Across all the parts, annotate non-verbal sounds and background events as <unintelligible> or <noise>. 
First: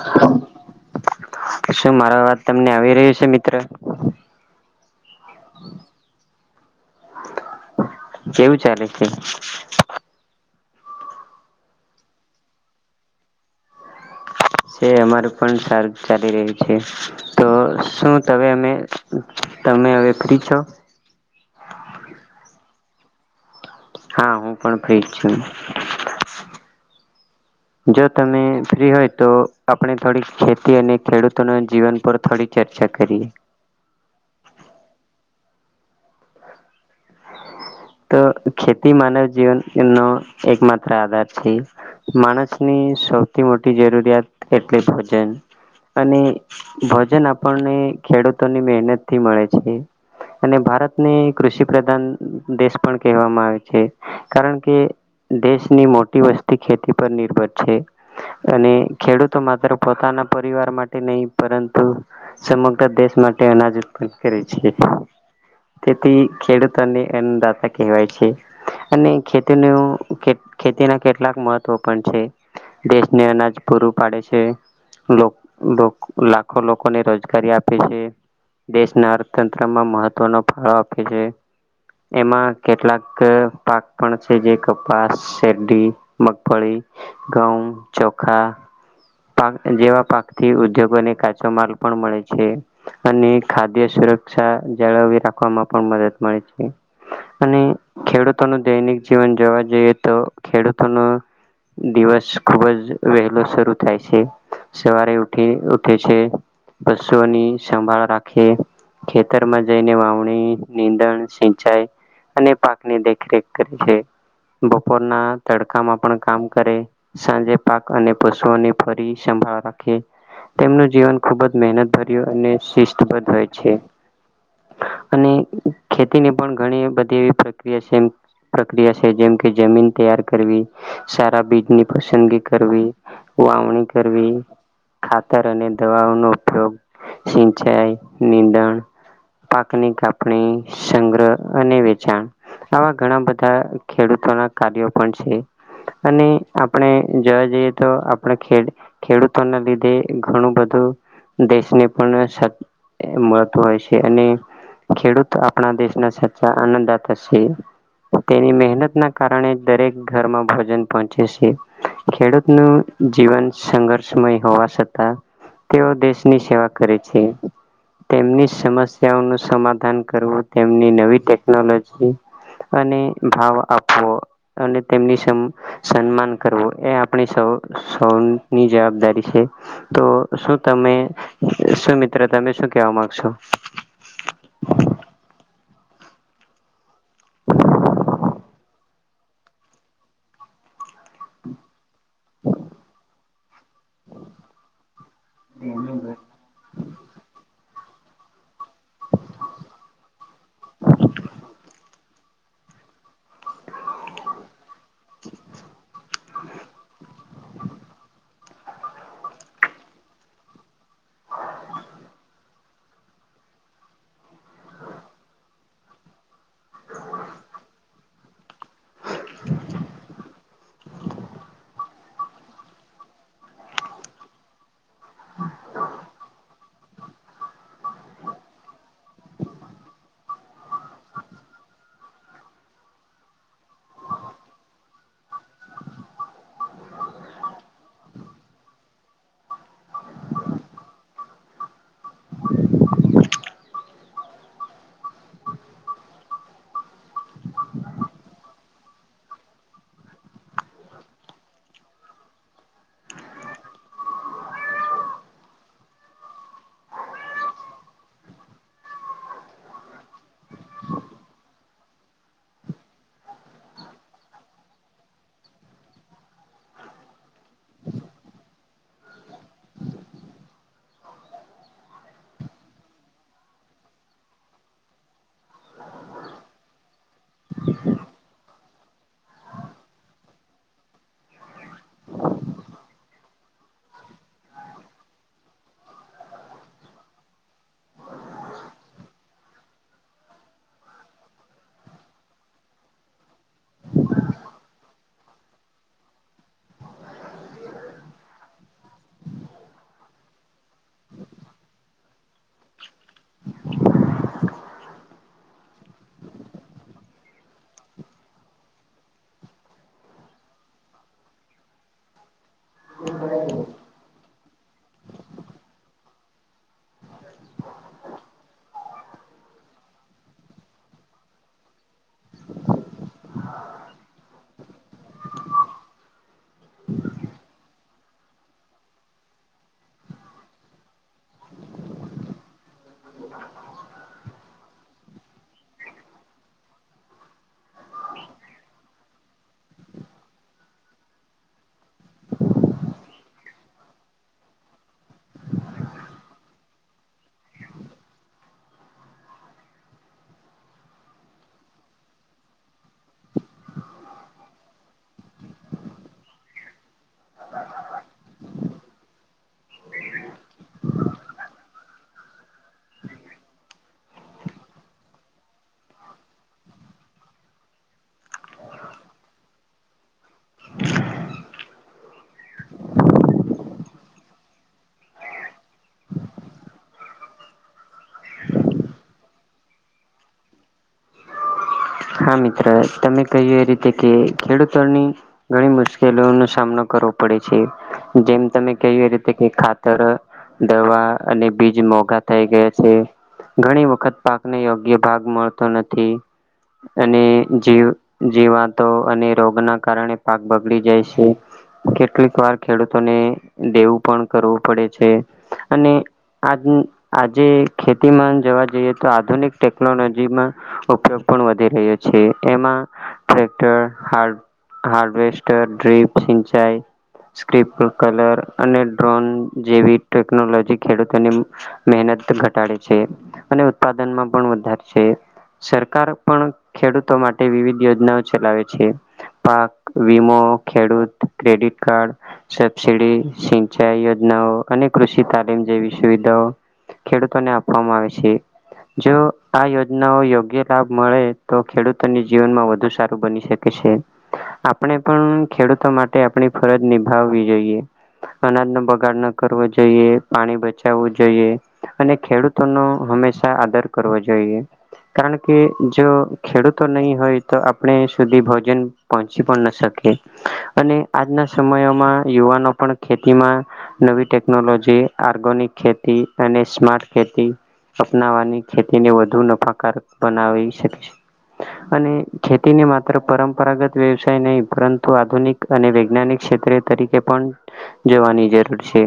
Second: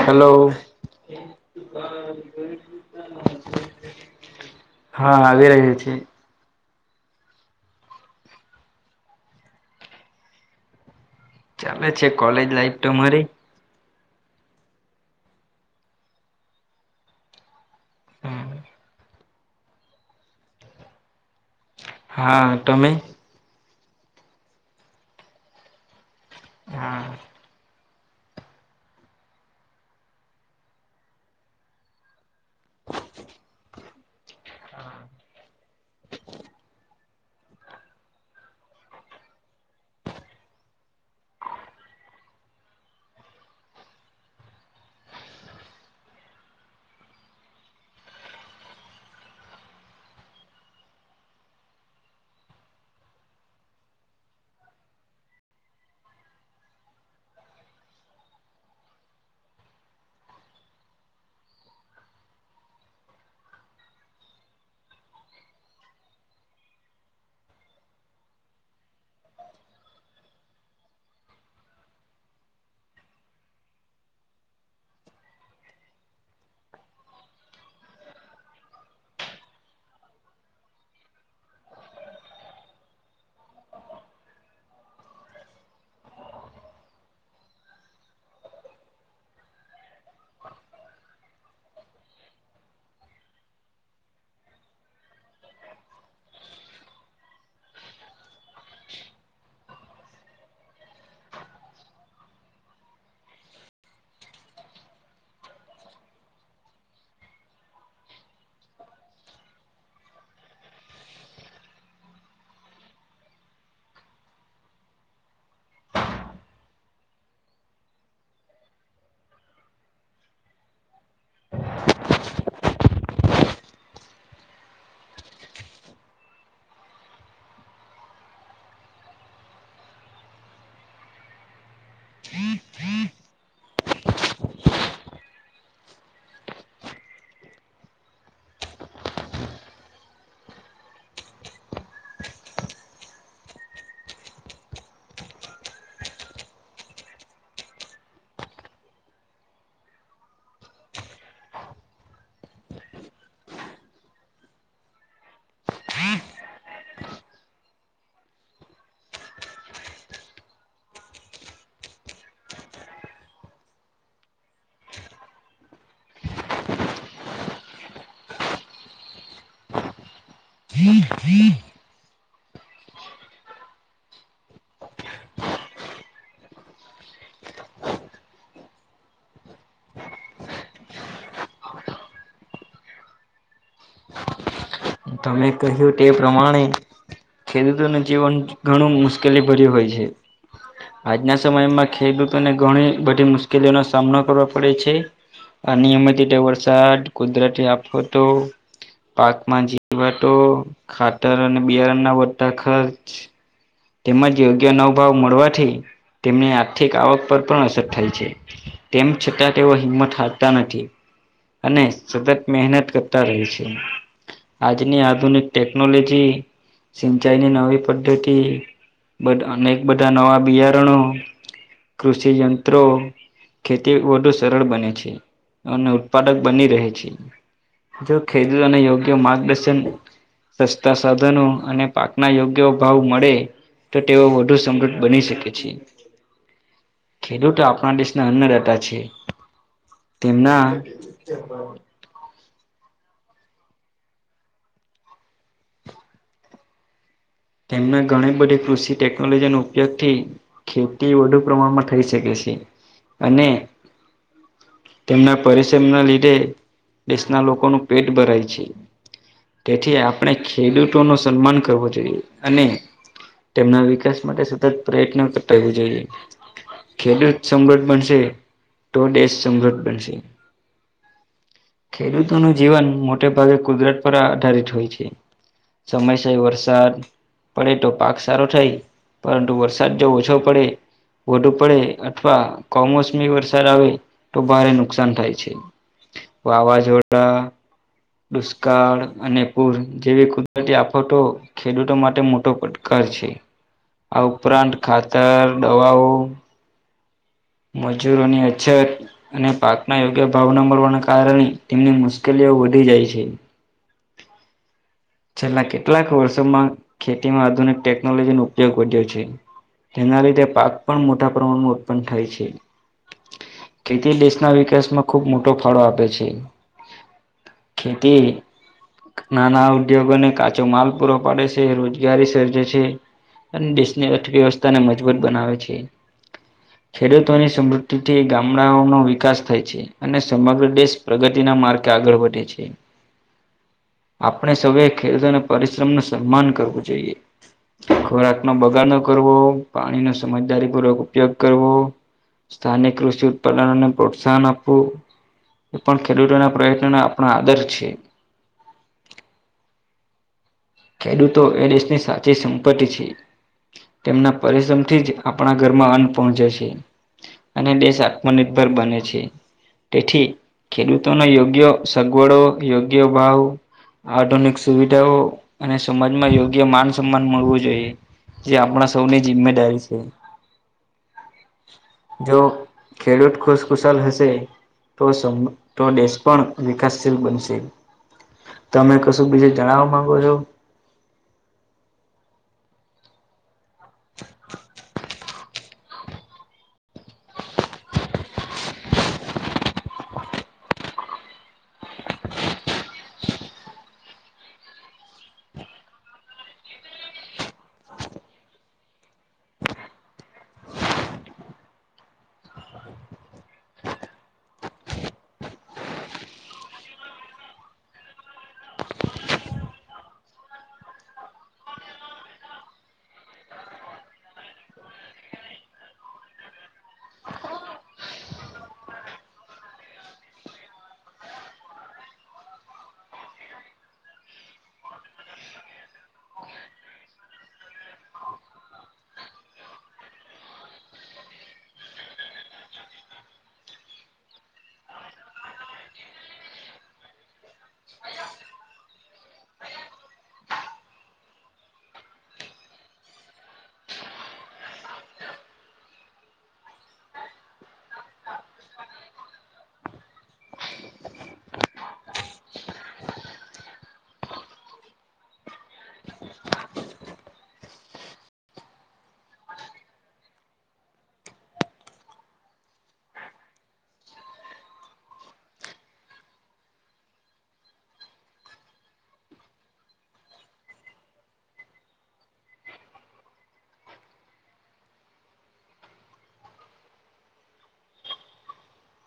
Hello શું મારા વાત તમને આવી રહી છે મિત્ર હા આવી રહ્યા છે કેવું ચાલે છે ચાલે છે કોલેજ લાઈફ તોરી અમાર પણ સાર ચાલી રહ્યું છે તો શું તમે અમે તમે હવે ફ્રી છો હા ટમે હા હું પણ ફ્રીજ છું હા જો તમે ફ્રી હોય તો આપણે થોડી ખેતી અને ખેડૂતોના જીવન પર થોડી ચર્ચા ચર્ચા કરીએ હા <inaudible> તો ખેતી માનવ જીવન નો એક માત્ર આધાર છે માણસની સૌથી મોટી જરૂરિયાત એટલે ભજન અને ભોજન આપણને ખેડૂતોની મહેનત થી મળે છે અને ભારત ની કૃષિ પ્રધાન દેશ પણ કહેવામાં આવે છે કારણ કે દેશની મોટી વસ્તી ખેતી પર નિર્ભર છે અને ખેડૂતો માત્ર પોતાના પરિવાર માટે નહી પરંતુ સમગ્ર દેશ માટે અનાજ ઉત્પન્ન કરે છે તેથી ખેડૂતોને એ દાતા કહેવાય છે અને ખેતીનું ખેતીના કેટલાક મહત્વ પણ છે દેશને અનાજ પૂરું પાડે છે લાખો લોકોને રોજગારી આપે છે દેશના અર્થતંત્રમાં મહત્વનો ફાળો આપે છે એમાં કેટલાક પાક પણ છે જે કપાસ શેરડી મગફળી ધઉ ચોખા પાક જેવા પાક થી ઉદ્યોગોને કાચો માલ પણ મળે છે અને ખાદ્ય સુરક્ષા જાળવી રાખવામાં પણ મદદ મળે છે અને ખેડૂતોનું દૈનિક જીવન જોવા જઈએ તો ખેડૂતોનું દિવસ ખુબ જ વહેલો શરૂ થાય છે સવારે ઉઠી ઉઠે છે પશુઓની સંભાળ રાખે ખેતરમાં જઈને વાવણી નીંદણ સિંચાઈ અને પાકની દેખરેખ કરે છે બપોરના તડકામાં પણ કામ કરે સાંજે પાક અને પશુઓની ફરી તેમનું જીવન ખુબ જ મહેનતભર્યું અને શિસ્તબદ્ધ હોય છે અને ખેતીની પણ ઘણી બધી એવી પ્રક્રિયા છે એમ પ્રક્રિયા છે જેમ કે જમીન તૈયાર કરવી સારા બીજની પસંદગી કરવી વાવણી કરવી ખાતર અને દવાઓ નો ઉપયોગ સિંચાઈ નિદણ પાકની કાપણી સંગ્રહ અને વેચાણ આવા ઘણા બધા ખેડૂતોના કાર્યો પણ છે અને આપણે જોવા જઈએ તો આપણે ખેડૂતોના લીધે ઘણું બધું દેશને પણ મળતુ હોય છે અને ખેડૂત આપણા દેશના સાચા આનંદ આપે છે તેની મહેનત ના કારણે દરેક ઘરમાં ભોજન પહોંચે છે ખેડૂતનું જીવન સંઘર્ષમય હોવા છતાં તેઓ દેશની સેવા કરે છે તેમની સમસ્યાઓ નું સમાધાન દાન કરવું તેમની નવી ટેકનોલોજી અને ભાવ આપવો અને તેમની સન્માન કરવો એ આપણે સૌ ની જવાબદારી છે તો શું તમે શું મિત્ર તમે શું કહેવા માંગશો તમે કહ્યું તે પ્રમાણે ખેડૂતોને જીવન ઘણું મુશ્કેલી ભર્યું હોય છે આજના સમયમાં ખેડૂતોને ઘણી બધી મુશ્કેલીઓનો સામનો કરવો પડે છે આ નિયમિત રીતે વરસાદ કુદરતી આફત તો પાકમાં જ વાતો ખાતર અને બિયારણના બધા ખર્ચ તેમજ યોગ્ય નવોભાવ મળવાથી તેમની આર્થિક આવક પર પણ અસર થાય છે તેમ છતાં તેઓ હિંમત હારતા નથી અને સતત મહેનત કરતા રહે છે આજની આધુનિક ટેકનોલોજી સિંચાઈની નવી પદ્ધતિ બધા ને અનેક બધા નવા બિયારણો કૃષિયંત્રો ખેતી વધુ સરળ બને છે અને ઉત્પાદક બની રહે છે જો ખેડૂતોને યોગ્ય માર્ગદર્શન સસ્તા સાધનો અને પાકના યોગ્ય ભાવ મળે તો તેઓ વધુ સમૃદ્ધ બની શકે છે ખેડૂતો આપણા દેશના અન્ના છે તેમના રાબર તેમના ઘણી બધી કૃષિ ટેકનોલોજીનો ઉપયોગ થી ખેતી વધુ પ્રમાણમાં થઈ શકે છે અને તેમના પરિશ્રમ ના લીધે દેશના લોકોનું પેટ ભરાય છે તેથી આપણે ખેડૂતો ન સન્માન કરવો જોઈએ અને તેમના વિકાસ માટે સતત પ્રયત્ન થવું જોઈએ ખેડૂત સમૃદ્ધ બનશે તો દેશ સમૃદ્ધ બનશે ખેડૂતોનું જીવન મોટે ભાગે કુદરત પર આધારિત હોય છે સમયસય વરસાદ પડે તો પાક સારો થાય પરંતુ વરસાદ જો ઓછો પડે વધુ પડે અથવા કમોસમી વરસાદ આવે તો ભારે નુકસાન થાય છે વાવાઝોડા દુષ્કાળ અને પૂર જેવી કુદરતી આફતો ખેડૂતો માટે મોટો પડકાર આ ઉપરાંત ખાતર દવાઓ મજૂરોની અછત અને પાકના યોગ્ય ભાવના મળવાના કારણે તેમની મુશ્કેલી વધી જાય છે છેલ્લા કેટલાક વર્ષોમાં ખેતીમાં આધુનિક ટેકનોલોજી નો ઉપયોગ વધ્યો છે તેના લીધે પાક પણ મોટા પ્રમાણમાં ઉત્પન્ન થાય છે ખેતી ના વિકાસમાં ખૂબ મોટો ફાળો આપે છે ખેતી નાના ઉદ્યોગોને કાચો માલ પૂરો પાડે છે રોજગારી સર્જે છે અને દેશની અર્થવ્યવસ્થાને મજબૂત બનાવે છે ખેડૂતોની સમૃદ્ધિ થી ગામડાઓનો વિકાસ થાય છે અને સમગ્ર દેશ પ્રગતિ ના માર્ગ આગળ વધે છે <inaudible> ખેડતો અને પરિશ્રમ નું સન્માન કરવું જોઈએ ખોરાક નો બગાડો કરવો પાણી ન સમજદારી પૂર્વક ઉપયોગ કરવો સ્થાનિક કૃષિ ઉત્પાદનને પ્રોત્સાહન આપવું એ પણ ખેડૂતોના પ્રયત્નોનો આપણો આદર છે ખેડૂતો એ દેશની સાચી સંપત્તિ છે તેમના પરિશ્રમથી જ આપણા ઘરમાં અન્ન પહોંચે છે અને દેશ આત્મનિર્ભર બને છે તેથી ખેડૂતોનો યોગ્ય સગવડો યોગ્ય ભાવ આધુનિક સુવિધાઓ અને સમાજમાં યોગ્ય માન સન્માન મળવું જોઈએ જે આપણા સૌની જિમ્મેદારી છે જો ખેડૂત ખુશખુશાલ હશે તો તો દેશ પણ વિકાસશીલ બનશે તમે કશું બીજે જણાવવા માંગો છો હા મિત્ર તમે કહ્યું એ રીતે કે ખેડૂતોની ઘણી મુશ્કેલીઓનોો સામનો કરવો પડે જેમ તમે ક એ રીતે કે ખાતર દવા અને બીજ મોઘા થઈ ગયા છે ઘણી વખત પાકને યોગ્ય ભાગ મળતો નથી અને જી જીવાતો અને રોગ ના કારણે પાક બગડી જાય છે કેટલીક વાર ખેડૂતોને દેવું પણ કરવું પડે છે અને આ આજે ખેતીમાં જોવા જઈએ તો આધુનિક ટેકનોલોજીમાં ઉપયોગ પણ વધી રહ્યો છે એમાં ટક્ટર હારડ હારવેસ્ટર ડ્ર્રીપ સિંચાઈ સ્ક્રિપ કલર અને ડ્રોન જેવી ટેકનોલોજી ખેડૂતોની મહેનત ઘટાડ છે અને ઉત્પાદનમાં પણ વધારે સરકાર પણ ખેડૂતો માટે વિવિધ યોજનાઓ ચલાવે છે પાક વિમો ખેડૂત ક્રેડિટ કાર્ડ સબસિડી સિંચાઈ યોજના અને કૃષિ તાલીમ જેવી સુવિધાઓ ખેડૂતોને આપવામાં આવે છે જો આ યોજનાઓ યોગ્ય લાભ મળે તો ખેડૂતોને જીવનમાં વધુ સારું બની શકે છે આપણે પણ ખેડૂતો માટે આપણી ફરજ નિભાવવી જોઈએ અનાજ નો બગાડ ન કરવો જોઈએ પાણી બચાવવું જોઈએ અને ખેડૂતો ન ા આદરો જોઈએ કાર કે જો ખેડૂતો નહી હોય તો આપણે સુધી ભોજન પહોંચી પણ ના શકીએ અને આજના સમયોમાં યુવાનો પણ ખેતીમાં નવી ટેકનોલોજી આગ ખેતી અને સ્માર્ટ ખેતી અપનાવાની ખેતીને વધુ નફાકાર બનાવી શકે છે. અને ખેતીને માત્ર પરંપરાગત વ્યવસાય નહી પરંતુ આધુનિક અને વૈજ્ઞાનિક ક્ષેત્રે તરીકે પણ જવાની જરૂર છે.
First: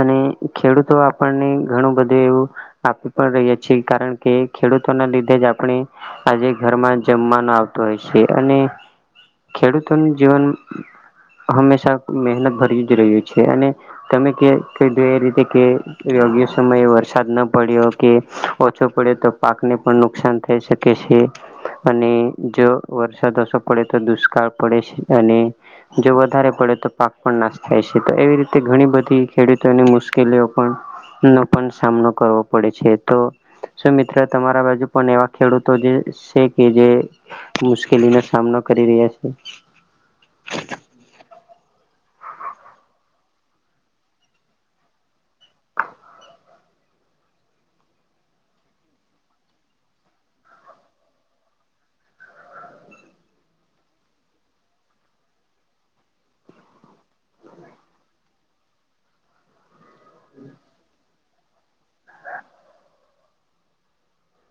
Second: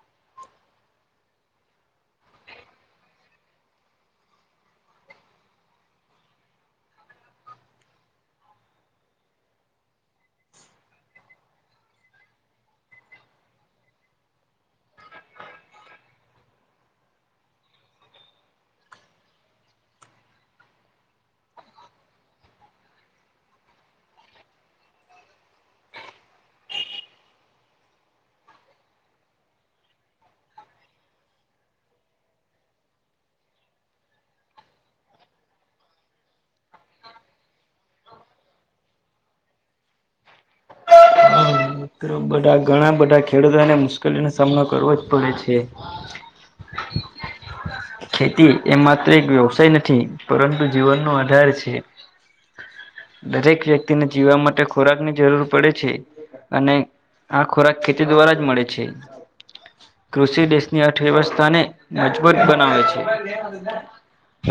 અને ખેડૂતો આપણને ઘણું બધું એવું આપી પણ રહ્યા છીએ કારણ કે ખેડૂતોના લીધે જ આપણે આજે ઘરમાં જમવાનો આવતો હોય છે, અને ખેડૂતોનું જીવન હંમેશા મહેનત ભરી જ રહ્યું છે, અને તમે એ રીતે યોગ્ય સમયે વરસાદ ન પડ્યો કે ઓછો પડ્યો તો પાક ને પણ નુકસાન થઈ શકે છે, અને જો વરસાદ ઓ પડે તો દુષ્કાળ પડે છે, અને જો વધારે પડે, પાક પણ ના થાય છે, એવી રીતે ઘણી બધી ખેડૂતોની મુશ્કેલીઓ પણ નો પણ સામનો કરવો પડે છે, તોમિત્ર અ તમારા બાજુ પણ એવા ખેડૂતો જે છે, કે જે મુશ્કેલીનો સામનો કરી રહ્યા છે. <unintelligible> <inaudible> મિત્ર બધા ઘણા બધા ખેડૂતોને મુશ્કેલીનો સામનો કરવો જ પડે છે. ખેતી એ માત્ર એક વ્યવસાય નથી પરંતુ જીવનનો આધાર છે. દરેક વ્યક્તિને જીવવા માટે ખોરાક ની જરૂર પડે છે, અને આ ખોરાક ખેતી દ્વારા જ મળે છે. હું. કૃષિ દેશની અર્થવ્યવસ્થાને મજબૂત બનાવે છે.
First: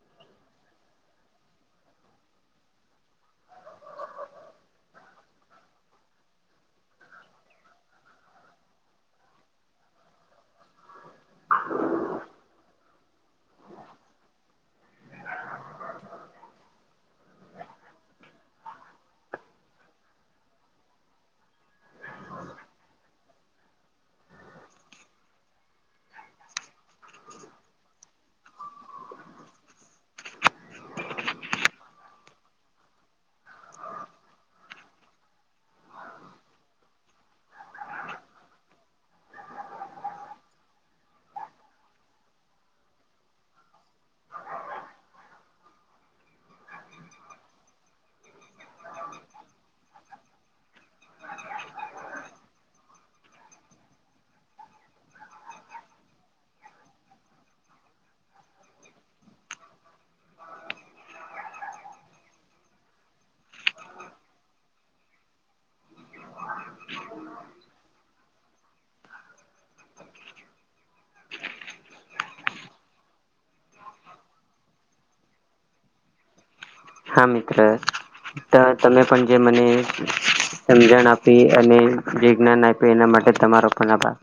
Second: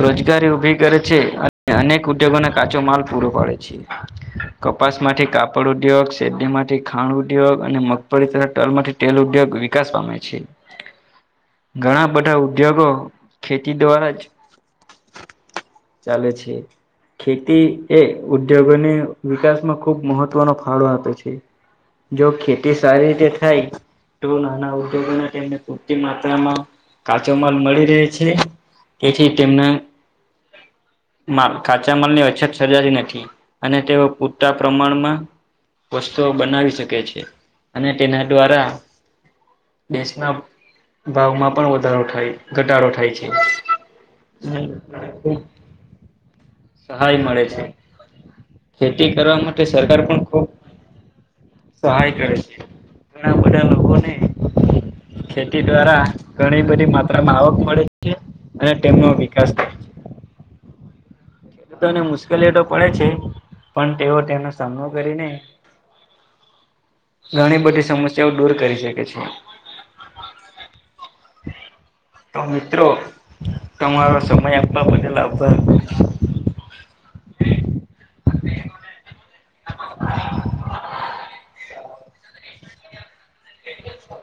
રોજગારી ઉભી કરે છે, અને અનેક ઉદ્યોગોને કાચો માલ પૂરો પાડે છે. કપાસ માંથી કાપડ ઉદ્યોગ શેરડીમાંથી, ખાણ ઉદ્યોગ અને મગફળી તથા તલમાંથી તેલ ઉદ્યોગ વિકાસ પામે છે. હ <inaudible> ઘણા બધા ઉદ્યોગો ખેતી દ્વારા જ ચાલે છે. ખેતી એ ઉદ્યોગોને વિકાસમાં ખૂબ મહત્વનો ફાળો આપે છે. જો ખેતી સારી રીતે થાય. તો નાના ઉદ્યોગો તેમને પૂરતી માત્રામાં કાચો માલ મળી. તે છે, તેથી તેમના હ <inaudible> માલ- કાચા માલની અછત સર્જાતી નથી, અને તેઓ પૂરતા પ્રમાણમાં વસ્તુઓ બનાવી શકે છે, અને તેના દ્વારા દેશના ભાવમાં પણ વધારો થાય. ઘટાડો થાય છે. સહાય મળે છે, ખેતી કરવા માટે સરકાર પણ ખુબ. સહાય કરે છે, ઘણા બધા લોકોને ખેતી દ્વારા ઘણી બધી માફક. આવક મળે છે, અને તેમનો વિકાસ થાય છે. ખેડૂતોને મુશ્કેલી તો પડે છે, પણ તેઓ તેનો સામનો કરીને. ઘણી બધી સમસ્યાઓ દૂર કરી શકે છે. <unintelligible> <inaudible> તો મિત્રો તમારો સમય આપવા બદલ આભાર. હા મિત્ર તમે પણ જે મને સમજણ આપી અને જે જ્ઞાન આપ્યું, એના માટે તમારો પણ આભાર.